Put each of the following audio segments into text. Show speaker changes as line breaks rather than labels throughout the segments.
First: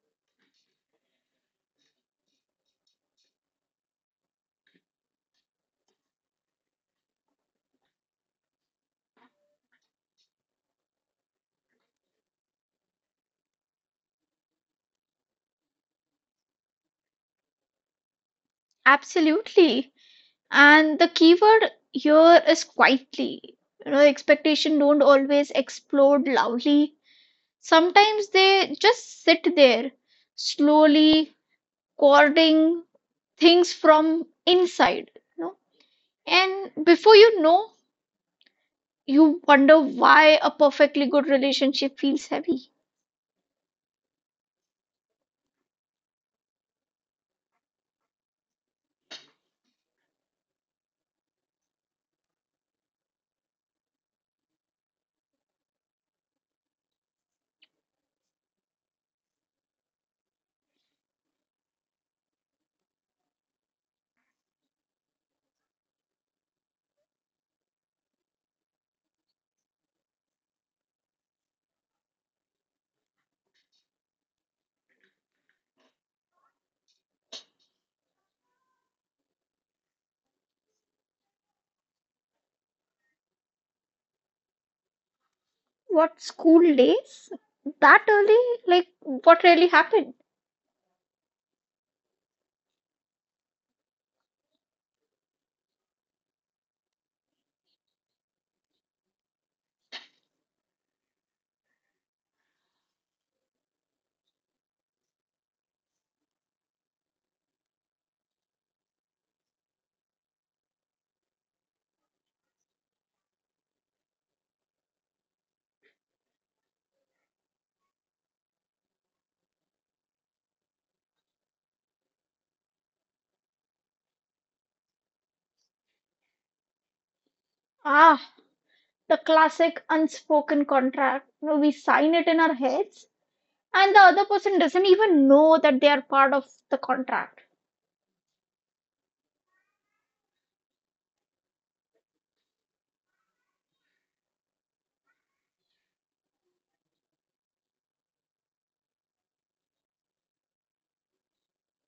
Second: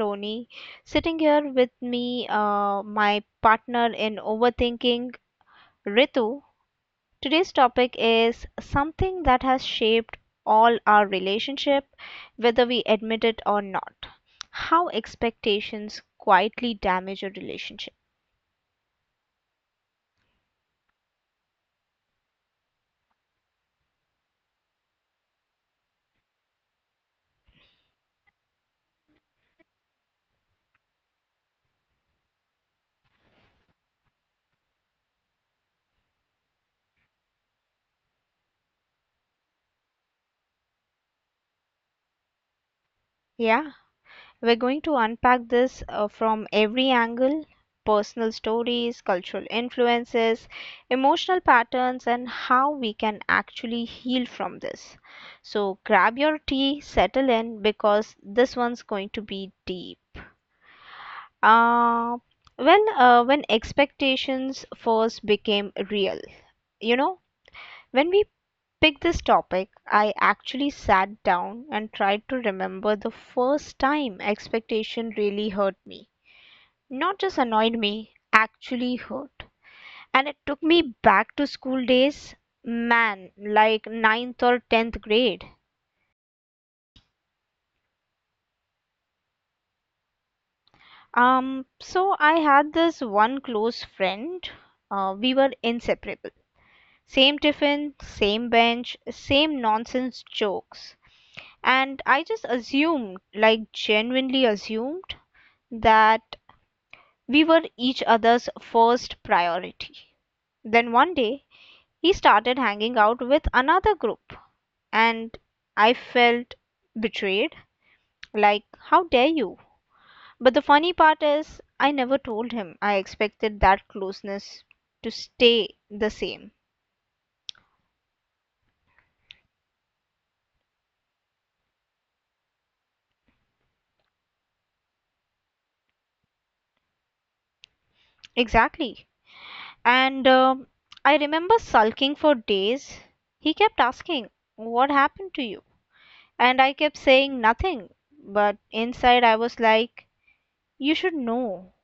Saloni. Sitting here with me, my partner in overthinking, Ritu. Today's topic is something that has shaped all our relationship, whether we admit it or not. How expectations quietly damage a relationship.
Absolutely. And the keyword here is quietly. You know, expectation don't always explode loudly. Sometimes they just sit there, slowly courting things from inside, you know. And before you know, you wonder why a perfectly good relationship feels heavy.
Yeah. We're going to unpack this from every angle, personal stories, cultural influences, emotional patterns, and how we can actually heal from this. So grab your tea, settle in, because this one's going to be deep. Uh, when expectations first became real, you know, when we picked this topic, I actually sat down and tried to remember the first time expectation really hurt me. Not just annoyed me, actually hurt. And it took me back to school days, man, like ninth or 10th grade.
What school days? That early? Like what really happened?
So I had this one close friend. We were inseparable. Same tiffin, same bench, same nonsense jokes. And I just assumed, like genuinely assumed, that we were each other's first priority. Then one day, he started hanging out with another group, and I felt betrayed, like, how dare you? But the funny part is, I never told him I expected that closeness to stay the same.
Ah, the classic unspoken contract. You know, we sign it in our heads, and the other person doesn't even know that they are part of the contract.
Exactly. And I remember sulking for days. He kept asking, "What happened to you?" And I kept saying nothing. But inside, I was like, "You should know."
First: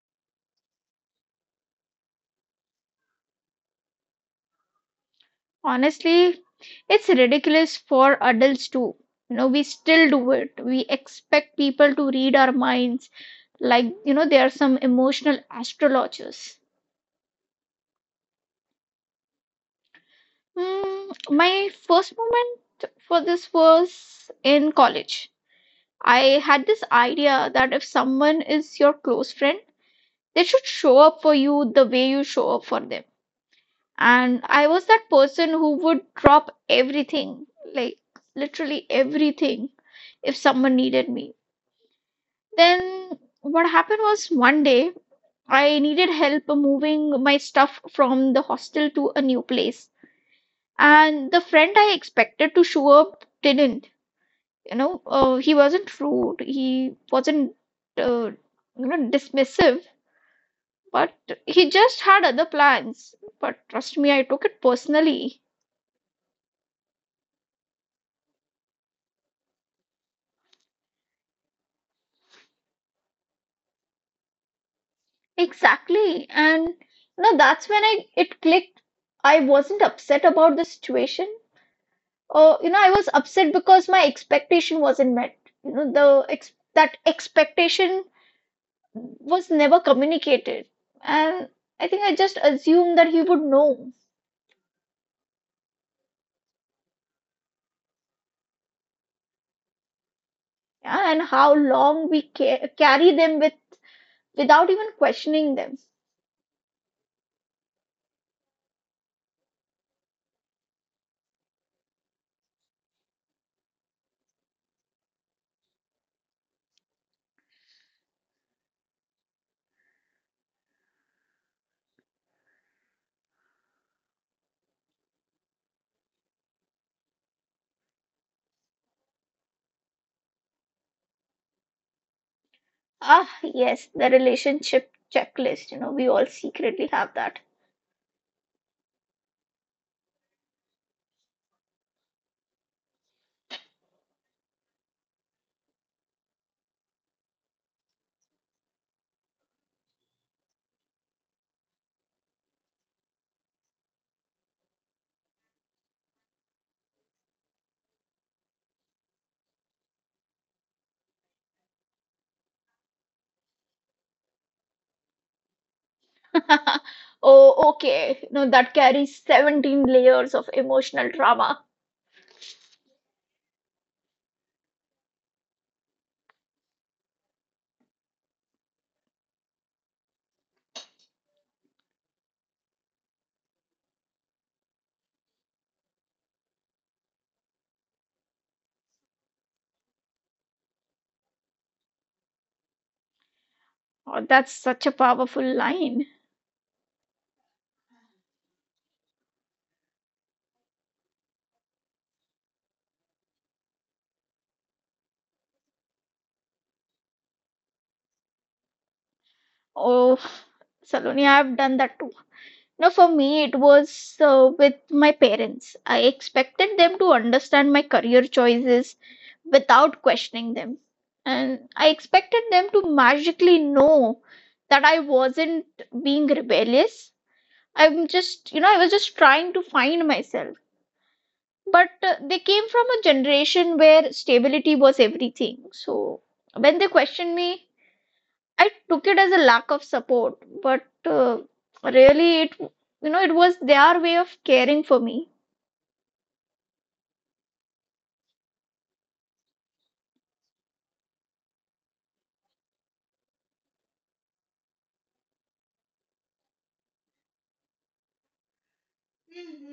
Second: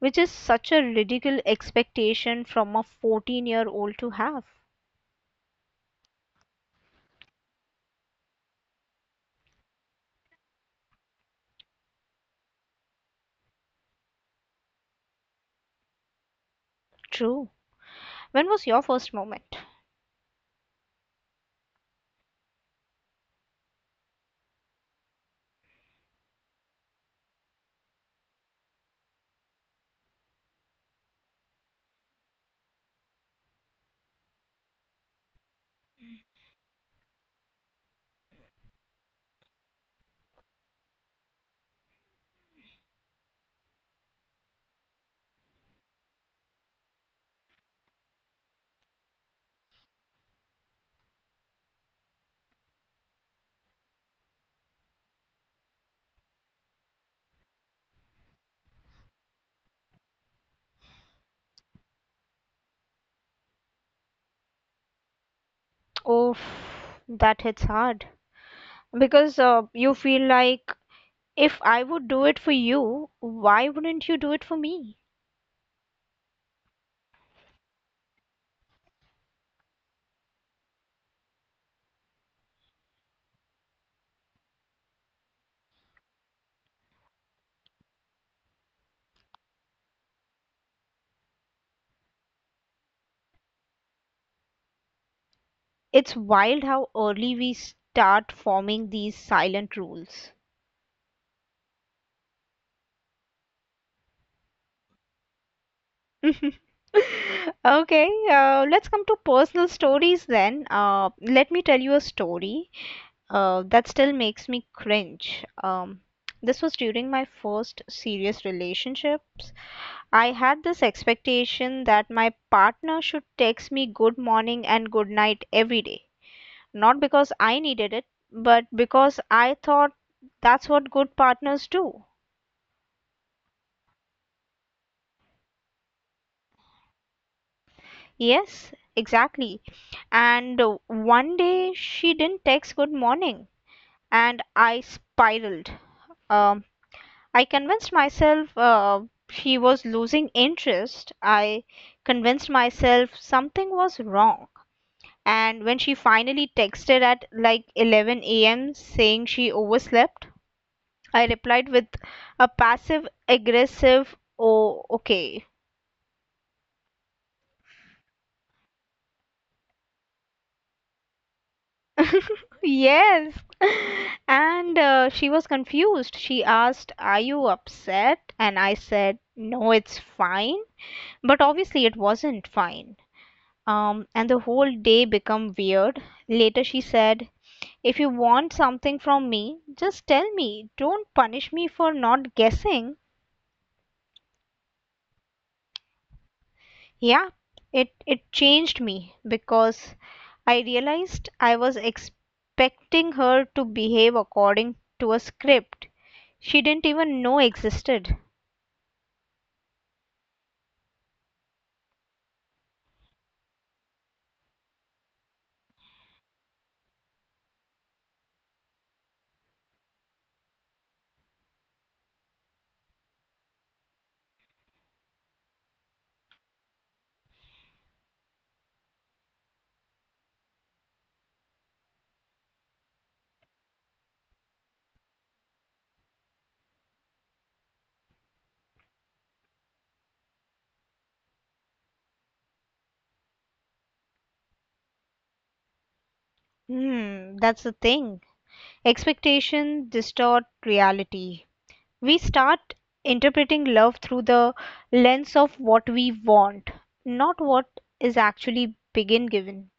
Which is such a ridiculous expectation from a 14-year-old year old to have.
Honestly, it's ridiculous for adults too. You know, we still do it. We expect people to read our minds, like, they are some emotional astrologers.
True. When was your first moment?
Hmm, my first moment for this was in college. I had this idea that if someone is your close friend, they should show up for you the way you show up for them. And I was that person who would drop everything, like literally everything, if someone needed me. Then what happened was one day I needed help moving my stuff from the hostel to a new place. And the friend I expected to show up didn't. You know, he wasn't rude. He wasn't, uh, dismissive. But he just had other plans. But trust me, I took it personally.
Oh, that hits hard. Because you feel like if I would do it for you, why wouldn't you do it for me?
Exactly. And no, that's when I it clicked. I wasn't upset about the situation. Or you know, I was upset because my expectation wasn't met. You know, the ex that expectation was never communicated. And I think I just assumed that he would know.
It's wild how early we start forming these silent rules.
Yeah, and how long we ca carry them without even questioning them.
Okay, let's come to personal stories then. Let me tell you a story, that still makes me cringe. This was during my first serious relationships. I had this expectation that my partner should text me good morning and good night every day. Not because I needed it, but because I thought that's what good partners do.
Ah, yes, the relationship checklist. You know, we all secretly have that.
Yes, exactly. And one day she didn't text good morning, and I spiraled. Um, I convinced myself she was losing interest. I convinced myself something was wrong. And when she finally texted at like 11 a.m. saying she overslept, I replied with a passive aggressive, "Oh, okay."
Oh, okay. No, that carries 17 layers of emotional drama.
Yes. And she was confused. She asked, "Are you upset?" And I said, "No, it's fine." But obviously, it wasn't fine. And the whole day became weird. Later, she said, "If you want something from me, just tell me. Don't punish me for not guessing."
Oh, that's such a powerful line.
Yeah, it changed me because I realized I was expecting her to behave according to a script she didn't even know existed.
Oh, Saloni, I've done that too. No, for me, it was with my parents. I expected them to understand my career choices without questioning them. And I expected them to magically know that I wasn't being rebellious. I was just trying to find myself. But they came from a generation where stability was everything. So when they questioned me, I took it as a lack of support. But really, it was their way of caring for me.
Hmm, that's the thing. Expectation distort reality. We start interpreting love through the lens of what we want, not what is actually begin given.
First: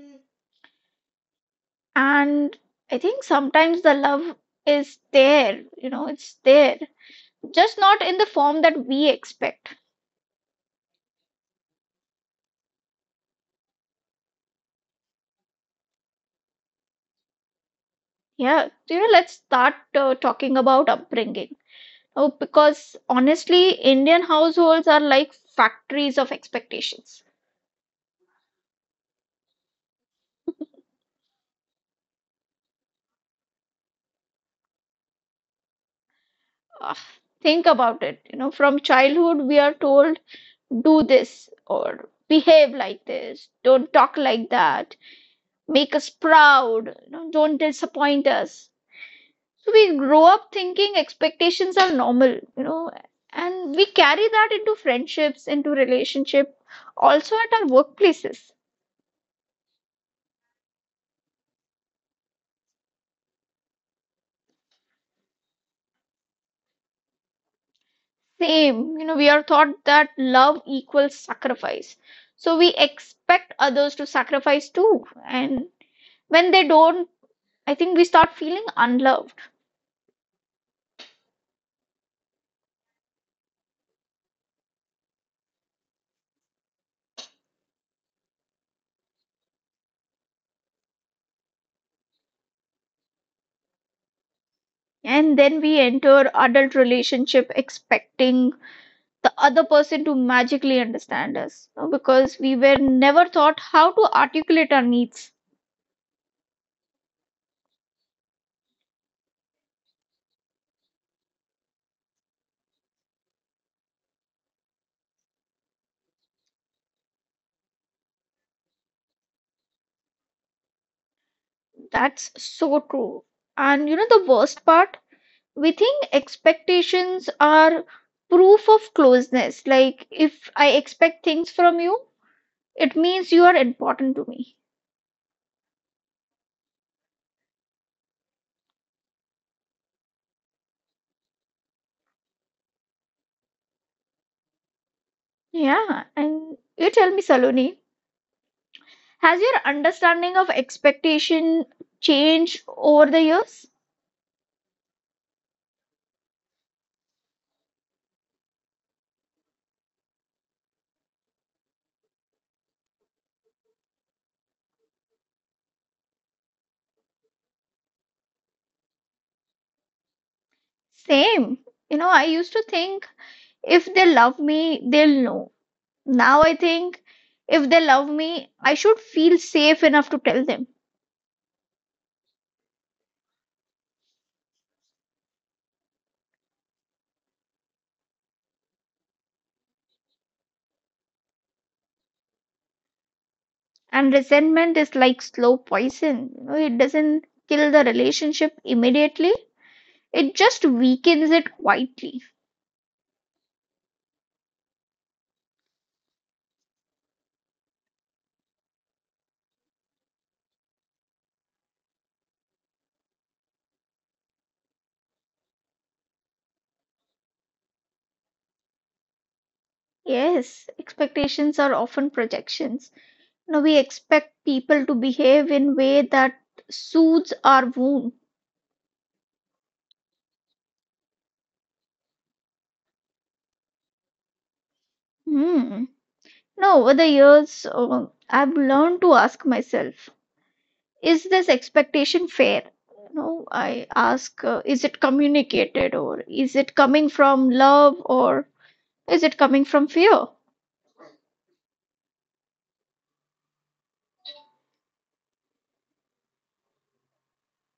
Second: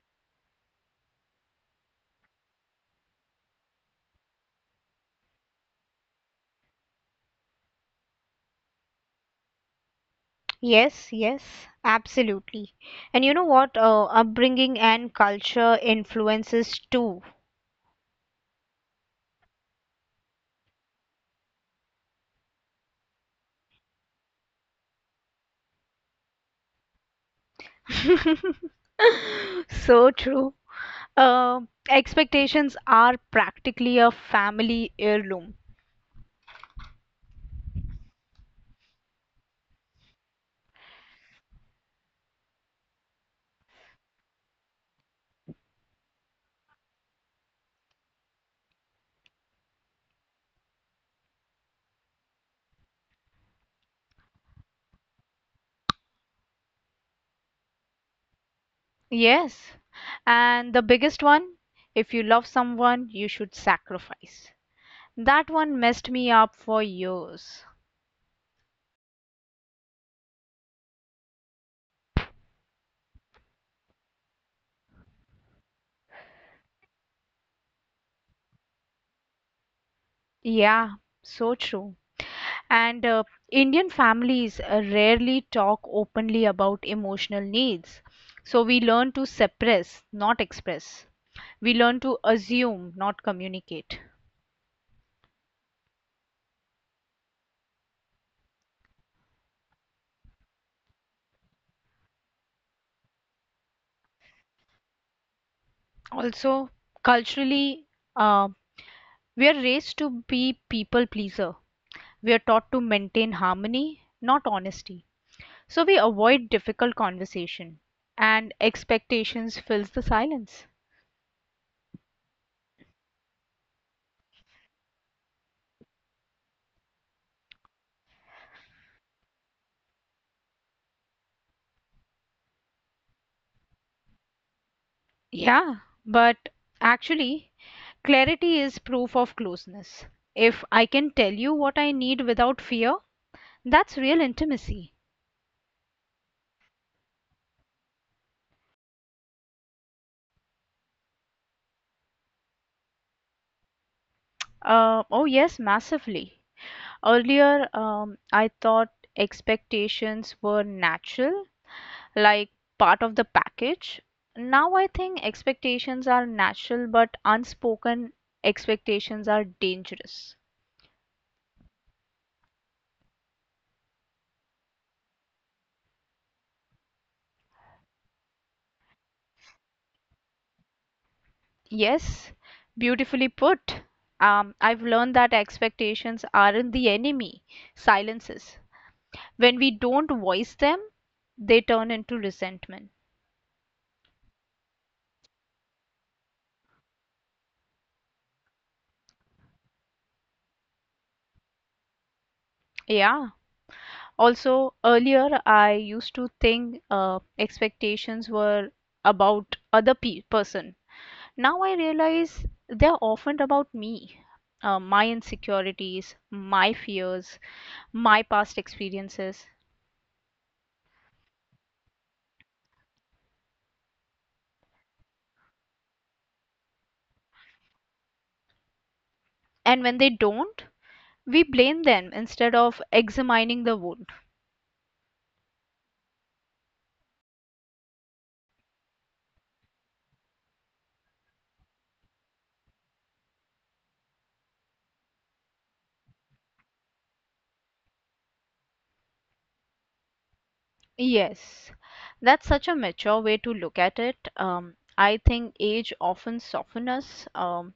And I think sometimes the love is there, it's there, just not in the form that we expect.
Yes, yes, absolutely. And you know what? Upbringing and culture influences too.
Yeah, so, let's start talking about upbringing. Oh, because honestly, Indian households are like factories of expectations.
So true. Uh, Expectations are practically a family heirloom.
Ugh, think about it. You know, from childhood, we are told do this or behave like this, don't talk like that, make us proud, don't disappoint us. So we grow up thinking expectations are normal, and we carry that into friendships, into relationship, also at our workplaces.
Yes. And the biggest one, if you love someone, you should sacrifice. That one messed me up for years.
Same, we are taught that love equals sacrifice. So we expect others to sacrifice too. And when they don't, I think we start feeling unloved.
Yeah, so true. And Indian families rarely talk openly about emotional needs. So we learn to suppress, not express. We learn to assume, not communicate.
And then we enter adult relationship expecting the other person to magically understand us, because we were never taught how to articulate our needs.
Also, culturally, uh, we are raised to be people pleaser. We are taught to maintain harmony, not honesty. So we avoid difficult conversation and expectations fills the silence.
That's so true. And you know the worst part? We think expectations are proof of closeness. Like if I expect things from you, it means you are important to me.
Yeah, but actually, clarity is proof of closeness. If I can tell you what I need without fear, that's real intimacy.
Yeah, and you tell me, Saloni, has your understanding of expectation changed over the years?
Oh, yes, massively. Earlier, I thought expectations were natural, like part of the package. Now I think expectations are natural, but unspoken expectations are dangerous.
Same. You know, I used to think if they love me, they'll know. Now I think if they love me, I should feel safe enough to tell them.
Yes, beautifully put. I've learned that expectations aren't the enemy, silences. When we don't voice them, they turn into resentment.
And resentment is like slow poison. You know, it doesn't kill the relationship immediately, it just weakens it quietly.
Yeah. Also, earlier I used to think expectations were about person. Now I realize they're often about me, my insecurities, my fears, my past experiences.
Yes, expectations are often projections. You know, we expect people to behave in way that soothes our wound.
And when they don't, we blame them instead of examining the wound.
Hmm. Now, over the years, I've learned to ask myself, is this expectation fair? You know, I ask, is it communicated or is it coming from love or is it coming from fear?
Yes, that's such a mature way to look at it. I think age often softens us.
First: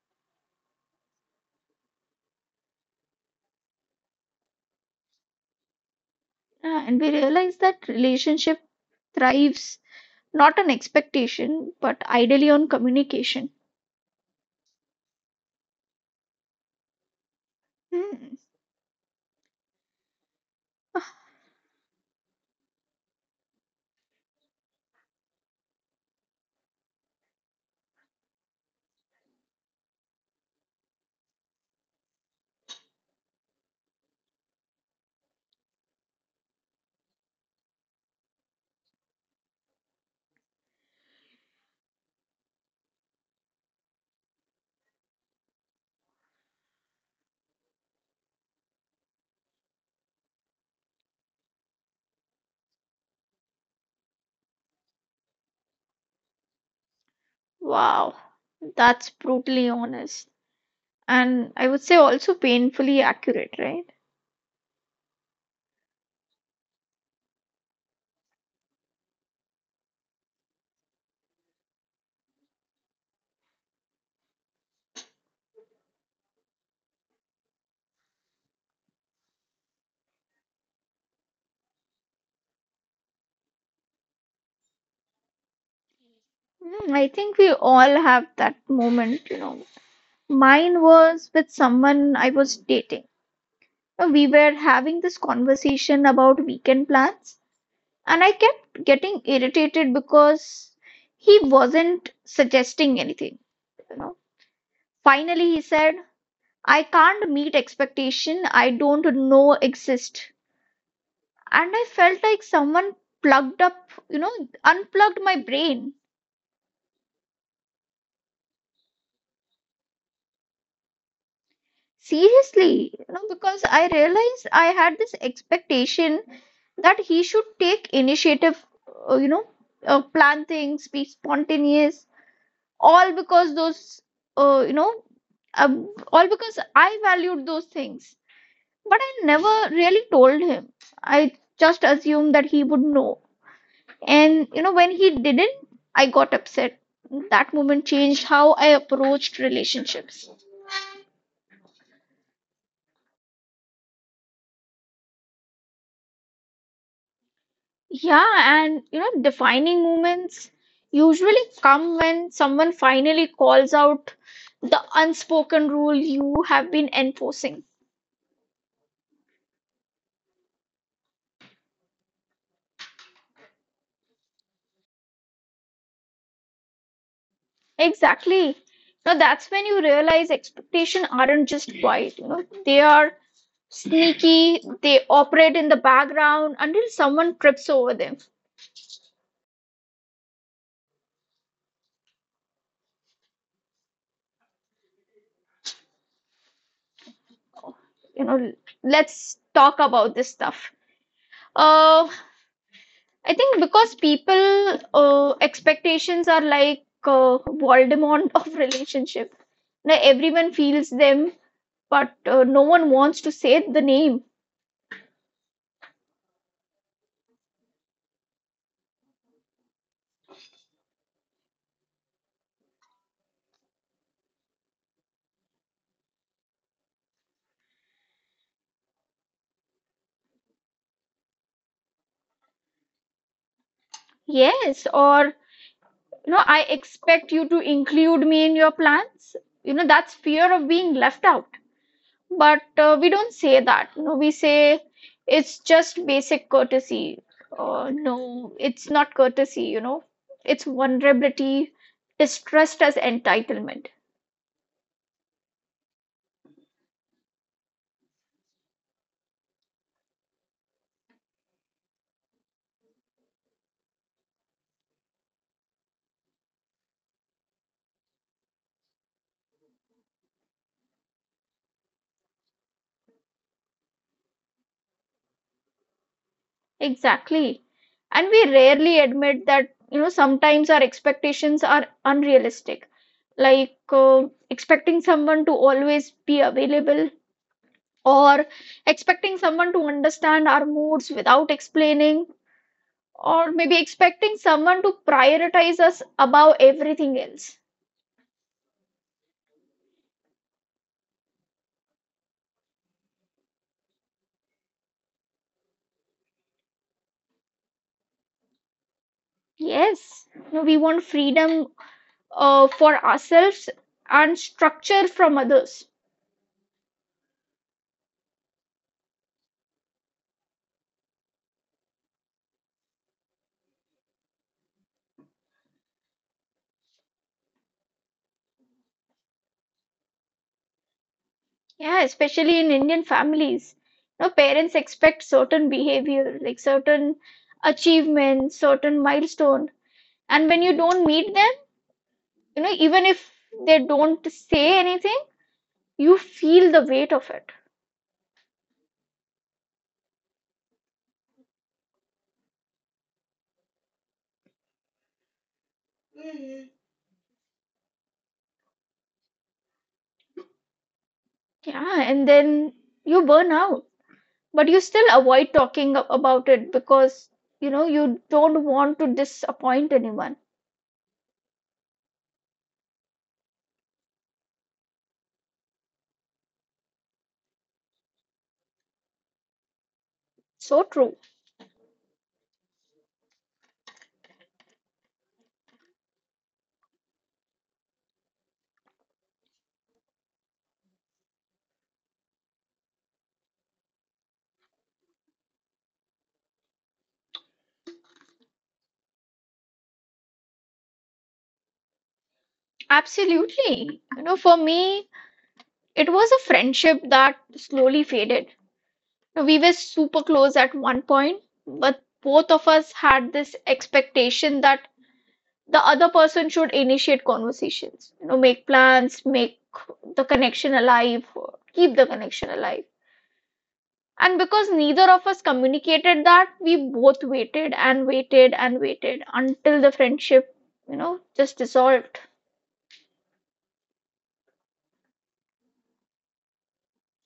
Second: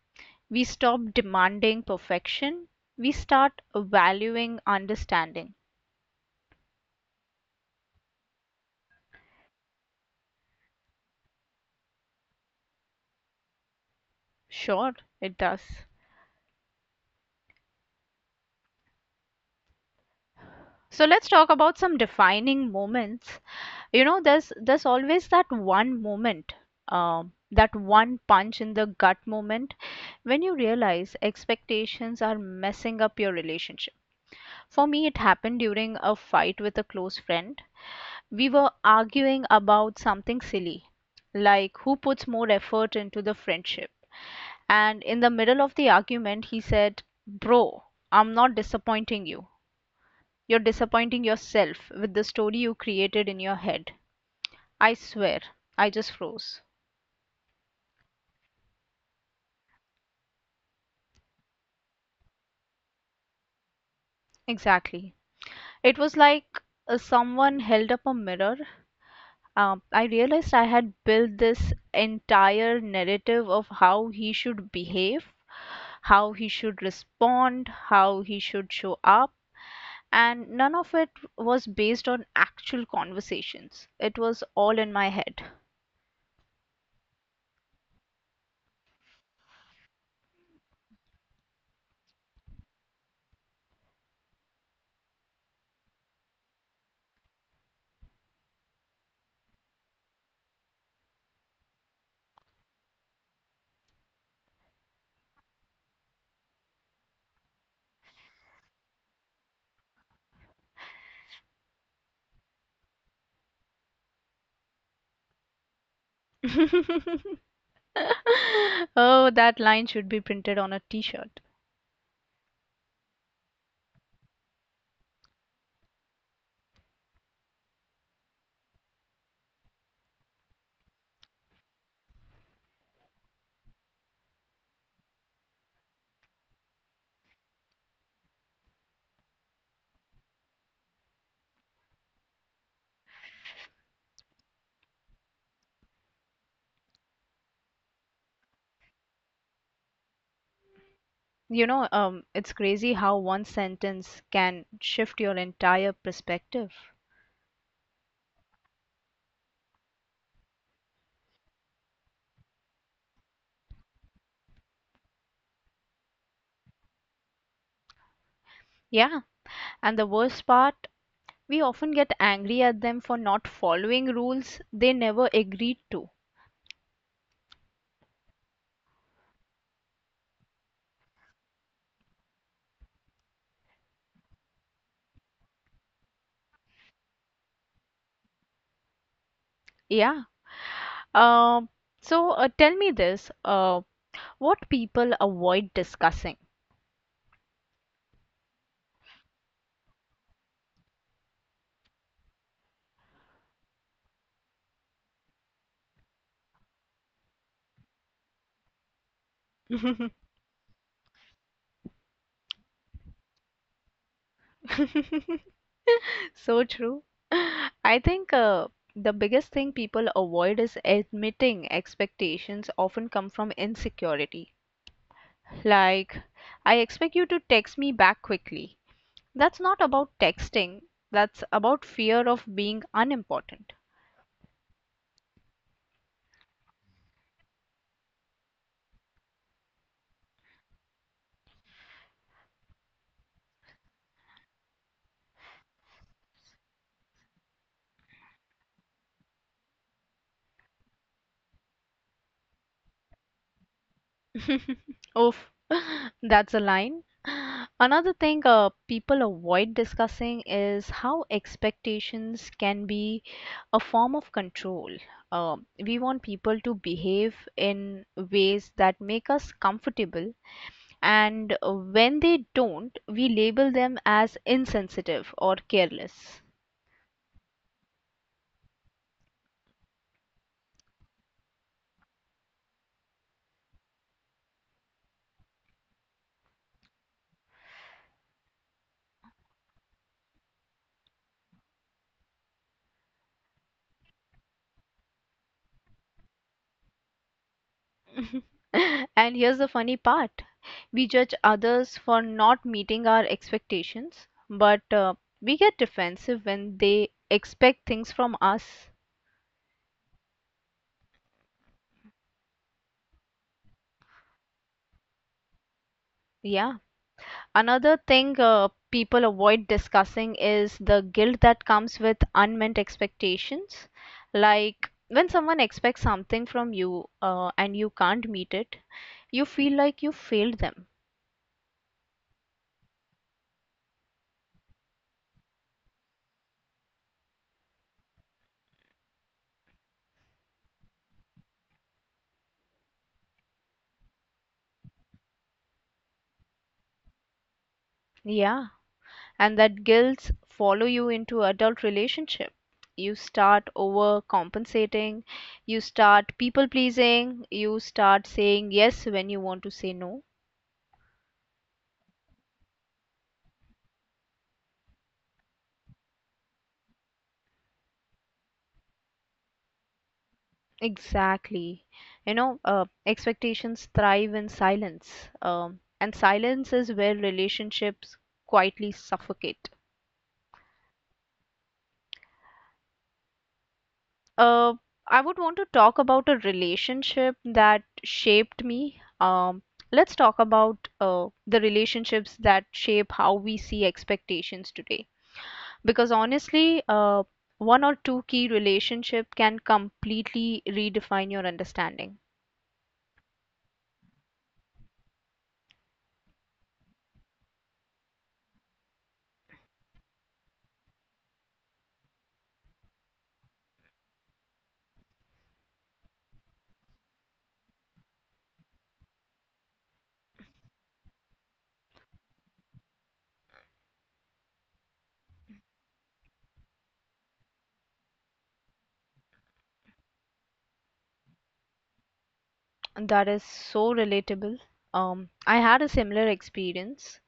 We stop demanding perfection, we start valuing understanding.
Yeah, and we realize that relationship thrives not on expectation, but ideally on communication.
Sure, it does.
Hmm.
So let's talk about some defining moments. You know, there's always that one moment, that one punch in the gut moment when you realize expectations are messing up your relationship. For me, it happened during a fight with a close friend. We were arguing about something silly, like who puts more effort into the friendship. And in the middle of the argument, he said, "Bro, I'm not disappointing you. You're disappointing yourself with the story you created in your head." I swear, I just froze.
Wow, that's brutally honest. And I would say also painfully accurate, right?
Exactly. It was like someone held up a mirror. I realized I had built this entire narrative of how he should behave, how he should respond, how he should show up, and none of it was based on actual conversations. It was all in my head.
Hmm, I think we all have that moment. Mine was with someone I was dating. We were having this conversation about weekend plans, and I kept getting irritated because he wasn't suggesting anything, you know. Finally, he said, "I can't meet expectation I don't know exist." And I felt like someone plugged up, you know, unplugged my brain.
Oh, that line should be printed on a t-shirt.
Seriously, you know, because I realized I had this expectation that he should take initiative, uh, you know, plan things, be spontaneous. All because uh, you know I valued those things. But I never really told him. I just assumed that he would know. And you know, when he didn't, I got upset. That moment changed how I approached relationships.
You know, it's crazy how one sentence can shift your entire perspective.
Yeah, and you know, defining moments usually come when someone finally calls out the unspoken rule you have been enforcing.
Yeah, and the worst part, we often get angry at them for not following rules they never agreed to.
Exactly. Now that's when you realize expectations aren't just quiet, they are sneaky, they operate in the background until someone trips over them.
Yeah. Um, Tell me this, what people avoid discussing?
You know, let's talk about this stuff. Uh, I think because people expectations are like Voldemort of relationship. Now everyone feels them, but no one wants to say the name.
So true. I think the biggest thing people avoid is admitting expectations often come from insecurity. Like, I expect you to text me back quickly. That's not about texting, that's about fear of being unimportant.
Yes, or I expect you to include me in your plans. You know, that's fear of being left out. But we don't say that. You know, we say it's just basic courtesy. No, it's not courtesy. You know, it's vulnerability distressed as entitlement.
Oof, that's a line. Another thing people avoid discussing is how expectations can be a form of control. Uh, we want people to behave in ways that make us comfortable, and when they don't, we label them as insensitive or careless.
Exactly. And we rarely admit that, sometimes our expectations are unrealistic, like expecting someone to always be available, or expecting someone to understand our moods without explaining, or maybe expecting someone to prioritize us above everything else.
And here's the funny part, we judge others for not meeting our expectations, but we get defensive when they expect things from us.
Yes, no, we want freedom for ourselves and structure from others.
Yeah. Another thing people avoid discussing is the guilt that comes with unmet expectations. Like when someone expects something from you and you can't meet it, you feel like you failed them.
Yeah, especially in Indian families. No, parents expect certain behavior, like certain achievements, certain milestone. And when you don't meet them, even if they don't say anything, you feel the weight of it.
Yeah, and that guilt follow you into adult relationship. You start overcompensating, you start people pleasing, you start saying yes when you want to say no.
Yeah, and then you burn out, but you still avoid talking about it because you don't want to disappoint anyone.
Exactly, you know, expectations thrive in silence, and silence is where relationships quietly suffocate.
So true.
Uh, I would want to talk about a relationship that shaped me. Let's talk about the relationships that shape how we see expectations today. Because honestly, one or two key relationship can completely redefine your understanding.
Absolutely. You know, for me, it was a friendship that slowly faded. We were super close at one point, but both of us had this expectation that the other person should initiate conversations, make plans, make the connection alive, keep the connection alive. And because neither of us communicated that, we both waited and waited and waited until the friendship, just dissolved.
That is so relatable. I had a similar experience.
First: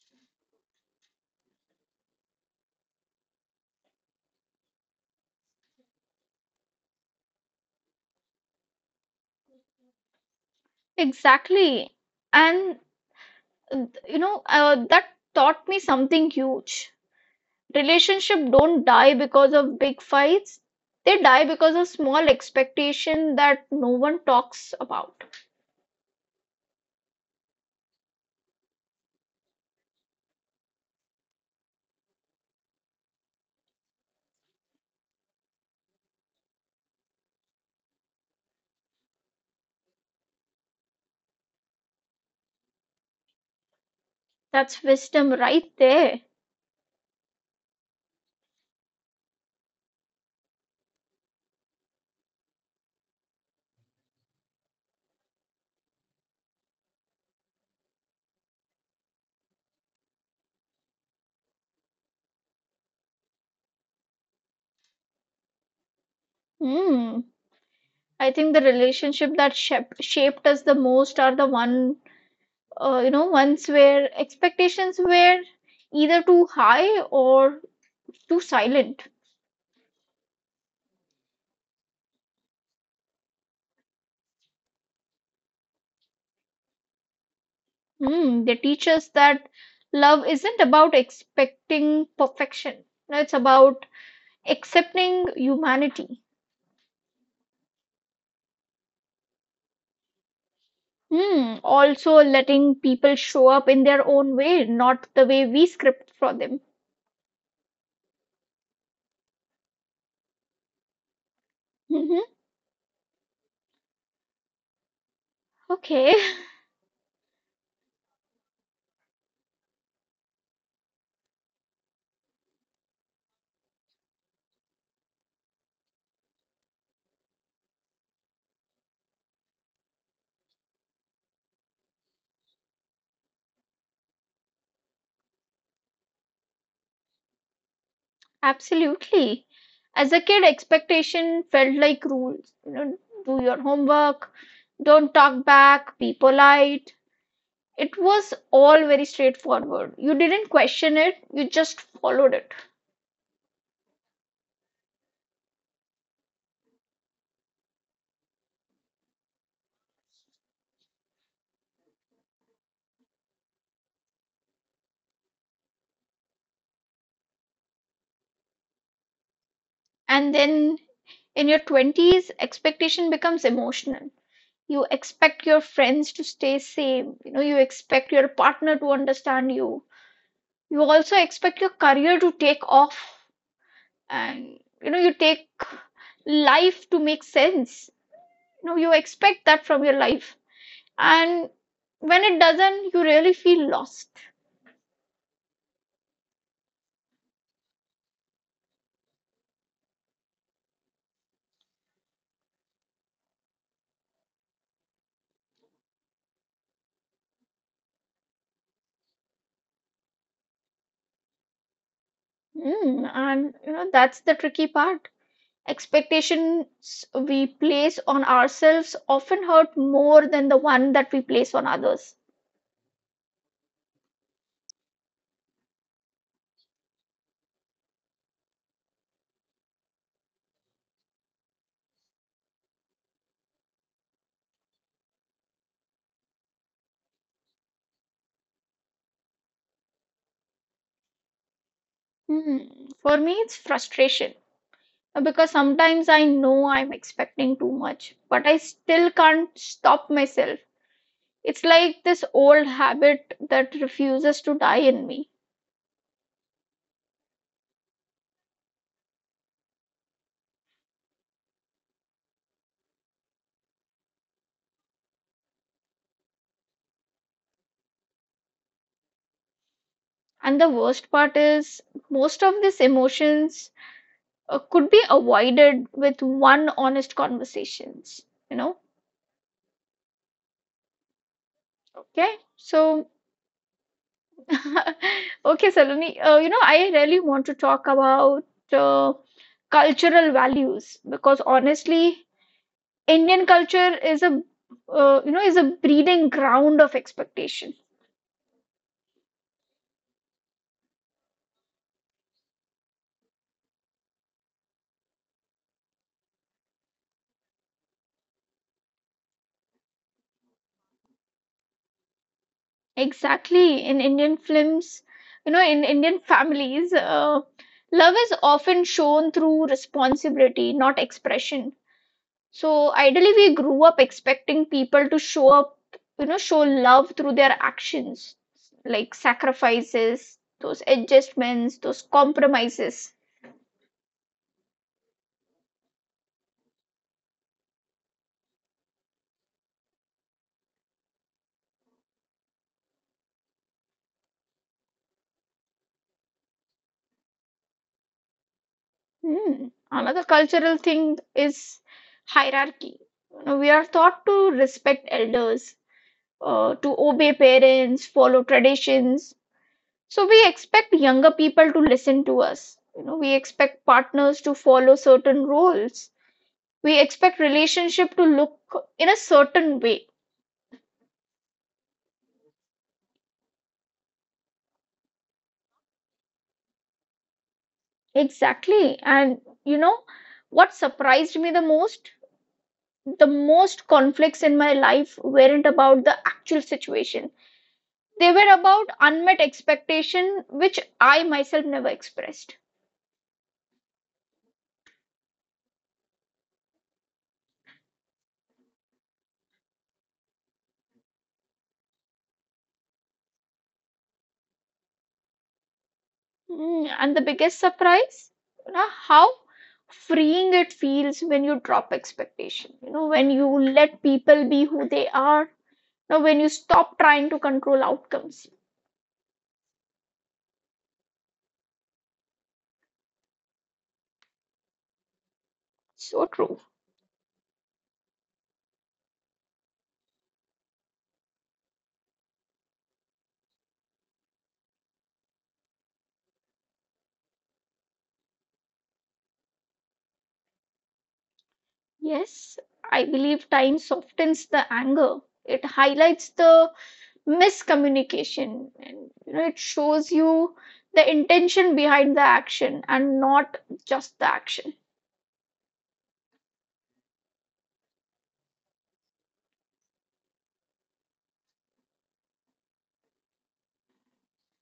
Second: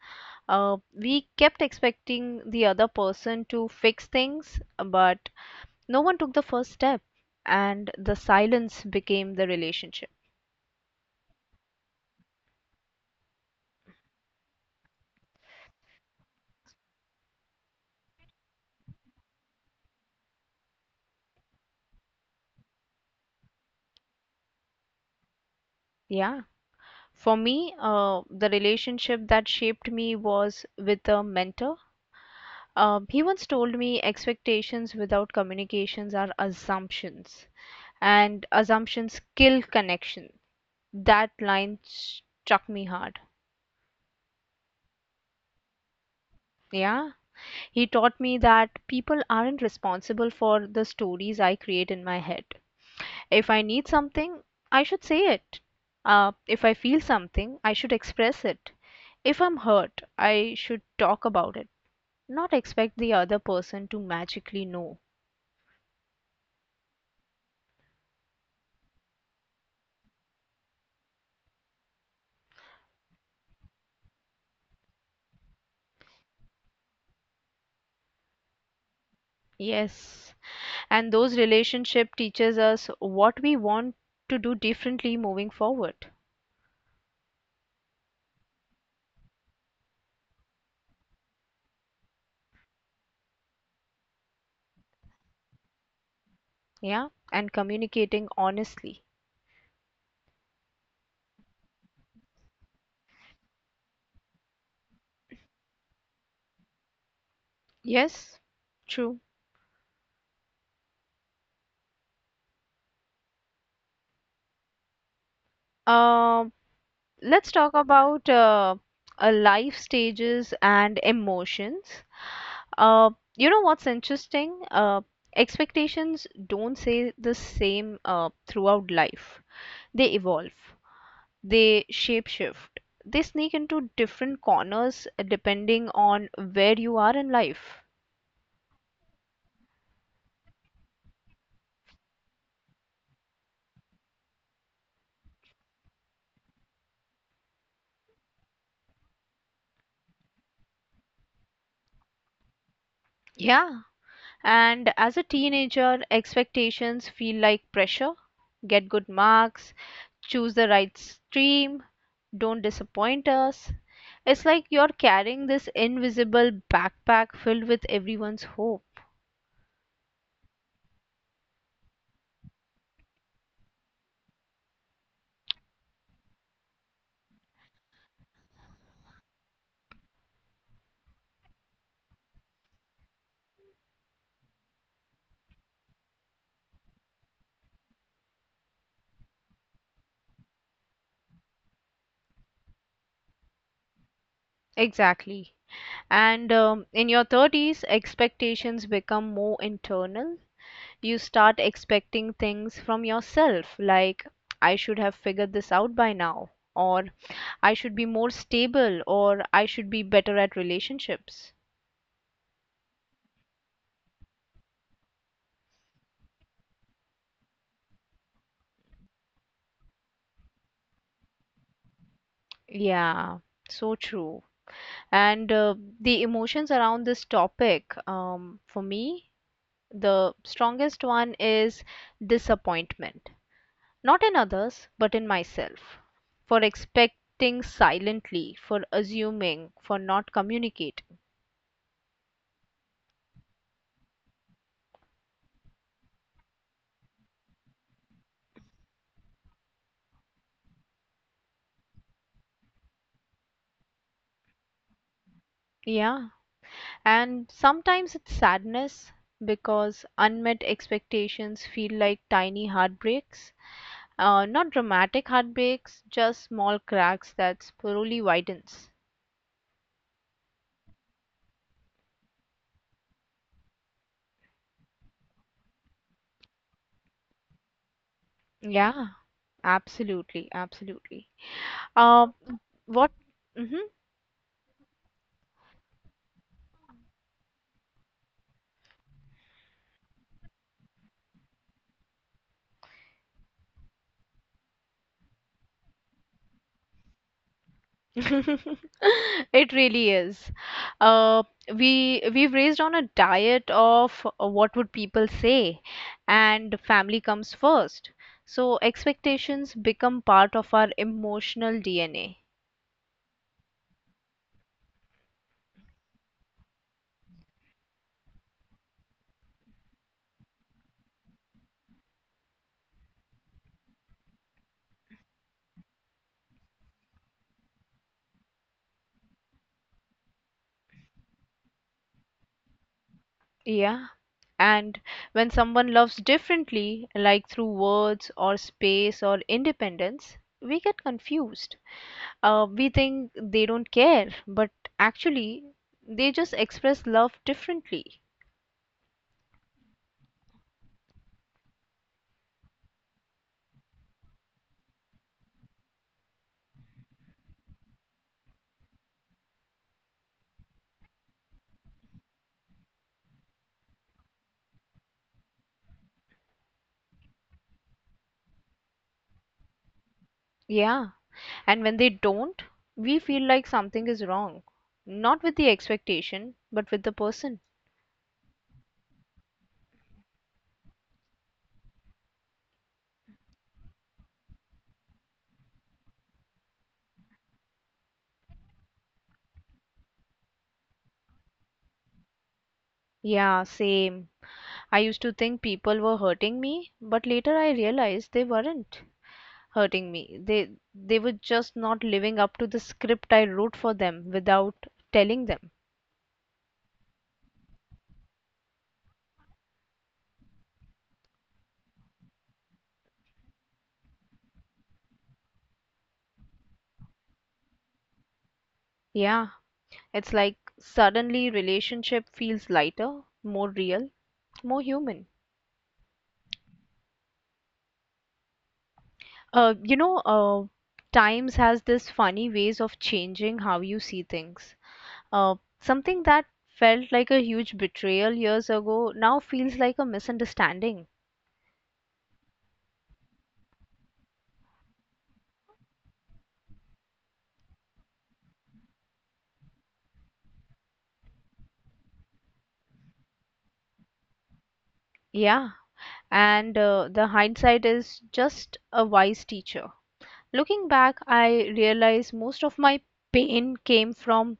We kept expecting the other person to fix things, but no one took the first step, and the silence became the relationship.
Exactly. And, that taught me something huge. Relationship don't die because of big fights. They die because of small expectation that no one talks about.
Yeah. For me, the relationship that shaped me was with a mentor. He once told me expectations without communications are assumptions, and assumptions kill connection. That line struck me hard.
That's wisdom right there.
Yeah. He taught me that people aren't responsible for the stories I create in my head. If I need something, I should say it. If I feel something, I should express it. If I'm hurt, I should talk about it, not expect the other person to magically know.
Hmm. I think the relationship that shaped us the most are the ones where expectations were either too high or too silent.
Yes, and those relationship teaches us what we want to do differently moving forward.
Hmm, they teach us that love isn't about expecting perfection, no, it's about accepting humanity.
Yeah, and communicating honestly.
Hmm, also letting people show up in their own way, not the way we script for them.
Yes, true.
Mhm. Okay,
Um, let's talk about life stages and emotions. You know what's interesting? Expectations don't stay the same throughout life. They evolve, they shapeshift, they sneak into different corners depending on where you are in life.
absolutely. As a kid, expectation felt like rules. You know, do your homework, don't talk back, be polite. It was all very straightforward. You didn't question it, you just followed it.
Yeah. And as a teenager, expectations feel like pressure, get good marks, choose the right stream, don't disappoint us. It's like you're carrying this invisible backpack filled with everyone's hope.
And then in your 20s, expectation becomes emotional. You expect your friends to stay same, you expect your partner to understand you. You also expect your career to take off, and you take life to make sense. You know, you expect that from your life. And when it doesn't, you really feel lost.
Exactly. And in your 30s, expectations become more internal. You start expecting things from yourself, like, I should have figured this out by now, or I should be more stable, or I should be better at relationships.
Mm, and that's the tricky part. Expectations we place on ourselves often hurt more than the one that we place on others.
Yeah, so true. And the emotions around this topic, for me, the strongest one is disappointment, not in others, but in myself, for expecting silently, for assuming, for not communicating.
Hmm. For me, it's frustration because sometimes I know I'm expecting too much, but I still can't stop myself. It's like this old habit that refuses to die in me.
Yeah, and sometimes it's sadness because unmet expectations feel like tiny heartbreaks. Not dramatic heartbreaks, just small cracks that slowly widens.
And the worst part is, most of these emotions could be avoided with one honest conversations. You know.
Yeah, absolutely, absolutely. Uh,
Okay. So
what? Mhm.
Okay, Saloni, I really want to talk about uh, cultural values because honestly, Indian culture is a is a breeding ground of expectation.
It really is. Uh, we we've raised on a diet of what would people say, and family comes first. So expectations become part of our emotional DNA.
Exactly, in Indian films, you know, in Indian families, love is often shown through responsibility, not expression. So ideally, we grew up expecting people to show up, show love through their actions, like sacrifices, those adjustments, those compromises.
Yeah. And when someone loves differently, like through words or space or independence, we get confused. We think they don't care, but actually, they just express love differently.
Hmm. Another cultural thing is hierarchy. You know, we are taught to respect elders, to obey parents, follow traditions. So we expect younger people to listen to us. You know, we expect partners to follow certain roles. We expect relationship to look in a certain way.
Yeah. And when they don't, we feel like something is wrong. Not with the expectation, but with the person.
Exactly, and you know what surprised me the most, the most conflicts in my life weren't about the actual situation. They were about unmet expectation which I myself never expressed.
Yeah, same. I used to think people were hurting me, but later I realized they weren't hurting me. They were just not living up to the script I wrote for them without telling them.
Mm, and the biggest surprise, how freeing it feels when you drop expectation, when you let people be who they are, when you stop trying to control outcomes.
Yeah, it's like suddenly relationship feels lighter, more real, more human.
So true.
Uh, you know, uh, Times has this funny ways of changing how you see things. Something that felt like a huge betrayal years ago now feels like a misunderstanding.
Yes, I believe time softens the anger. It highlights the miscommunication, and it shows you the intention behind the action and not just the action.
Yeah, and the hindsight is just a wise teacher. Looking back, I realize most of my pain came from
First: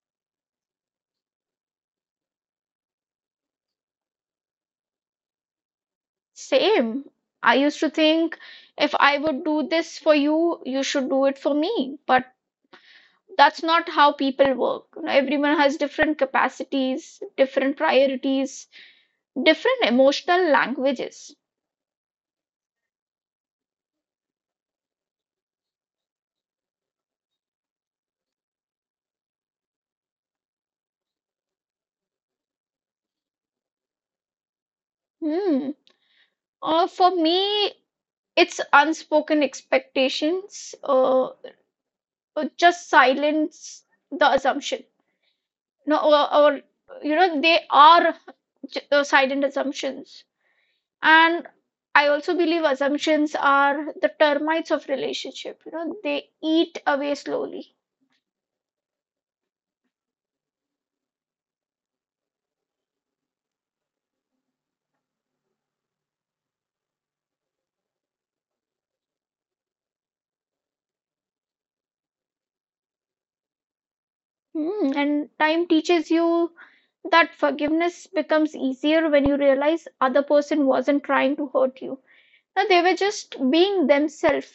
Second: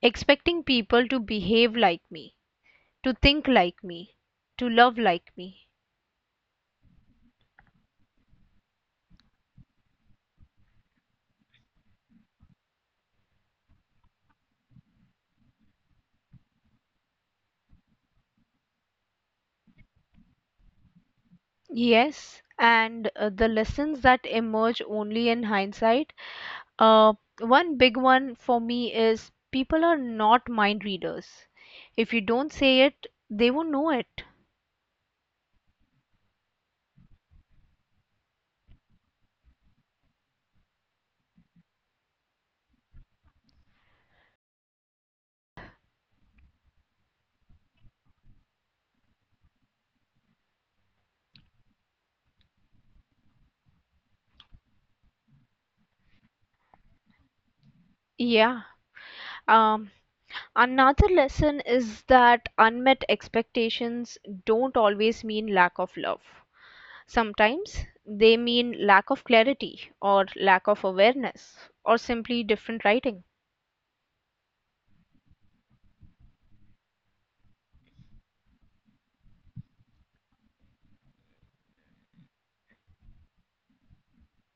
expecting people to behave like me, to think like me, to love like me.
Same. I used to think if I would do this for you, you should do it for me. But that's not how people work. You know, everyone has different capacities, different priorities, different emotional languages.
Yes, and the lessons that emerge only in hindsight. Uh, One big one for me is people are not mind readers. If you don't say it, they won't know it.
Hmm. For me, it's unspoken expectations, just silence, the assumption. No, or, they are silent assumptions. And I also believe assumptions are the termites of relationship. You know, they eat away slowly.
Yeah. Um, Another lesson is that unmet expectations don't always mean lack of love. Sometimes they mean lack of clarity or lack of awareness or simply different writing.
Hmm, and time teaches you that forgiveness becomes easier when you realize other person wasn't trying to hurt you. No, they were just being themselves.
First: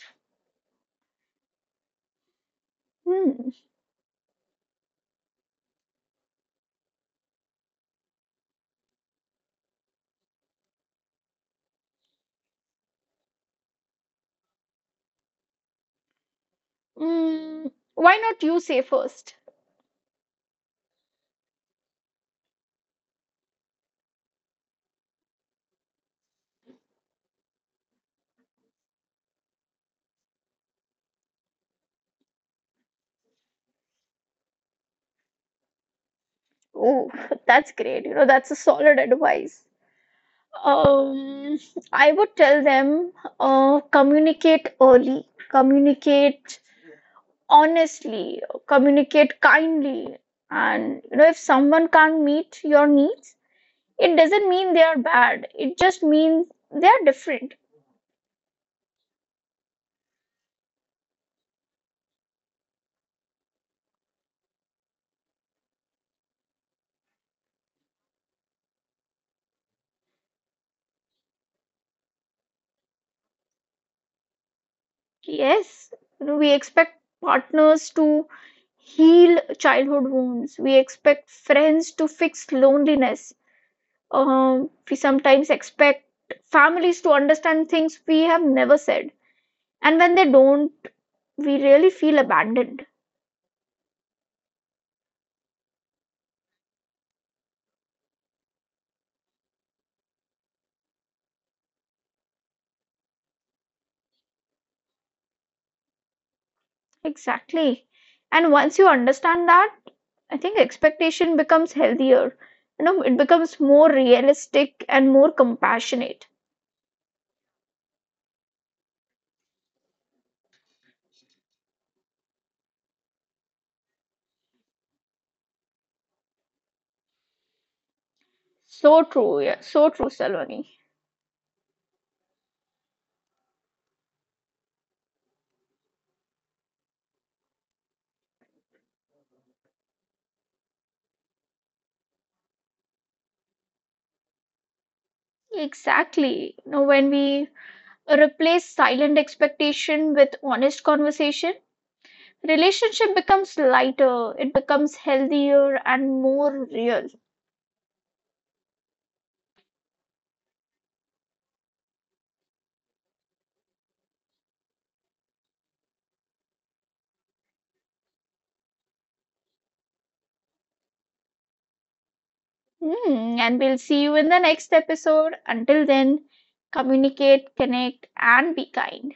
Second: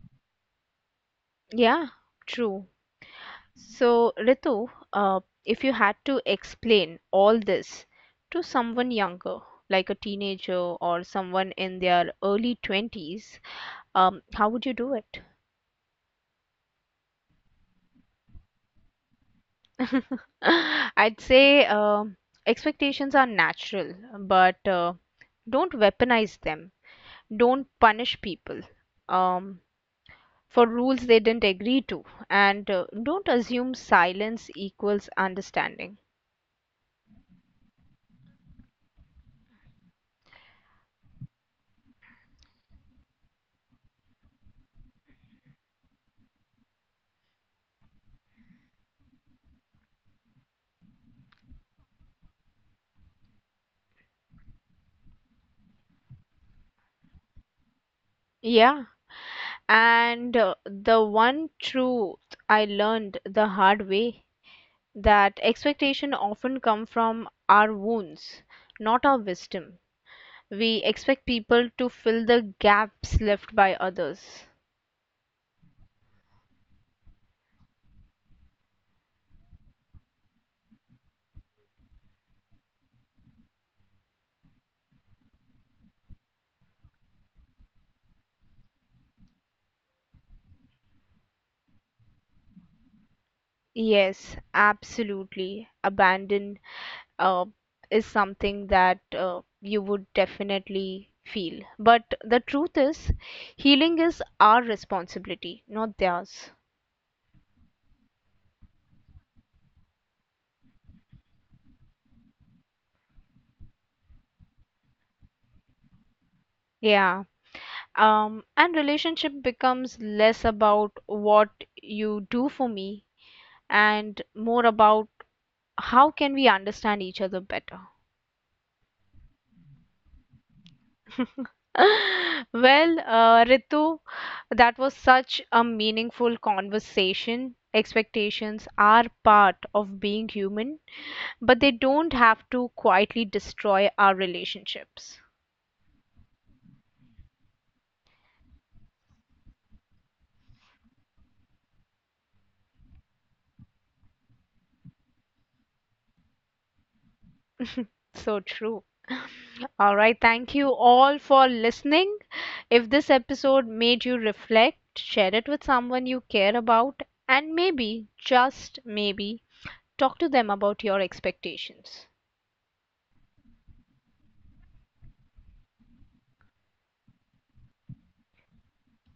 Yeah, true.
Hmm.
So, Ritu, if you had to explain all this to someone younger, like a teenager or someone in their early 20s, how would you do it?
Mm, why not you say first?
I'd say expectations are natural, but don't weaponize them. Don't punish people um, for rules they didn't agree to, and don't assume silence equals understanding.
Oh, that's great. You know, that's a solid advice. Um, I would tell them, communicate early, communicate honestly, communicate kindly. And you know, if someone can't meet your needs, it doesn't mean they are bad. It just means they are different.
Yeah. And the one truth I learned the hard way, that expectation often come from our wounds, not our wisdom. We expect people to fill the gaps left by others.
Yes, we expect partners to heal childhood wounds. We expect friends to fix loneliness. We sometimes expect families to understand things we have never said. And when they don't, we really feel abandoned.
Yes, absolutely. Abandon uh, is something that you would definitely feel. But the truth is, healing is our responsibility, not theirs.
Exactly. And once you understand that, I think expectation becomes healthier. You know, it becomes more realistic and more compassionate.
Yeah. And relationship becomes less about what you do for me and more about how can we understand each other better.
So true, yeah, so true, Saloni.
Well, Ritu, that was such a meaningful conversation. Expectations are part of being human, but they don't have to quietly destroy our relationships.
Exactly. Now, when we replace silent expectation with honest conversation, relationship becomes lighter, it becomes healthier and more real.
So true. All right, thank you all for listening. If this episode made you reflect, share it with someone you care about, and maybe, just maybe, talk to them about your expectations.
Hmm, and we'll see you in the next episode. Until then, communicate, connect, and be kind.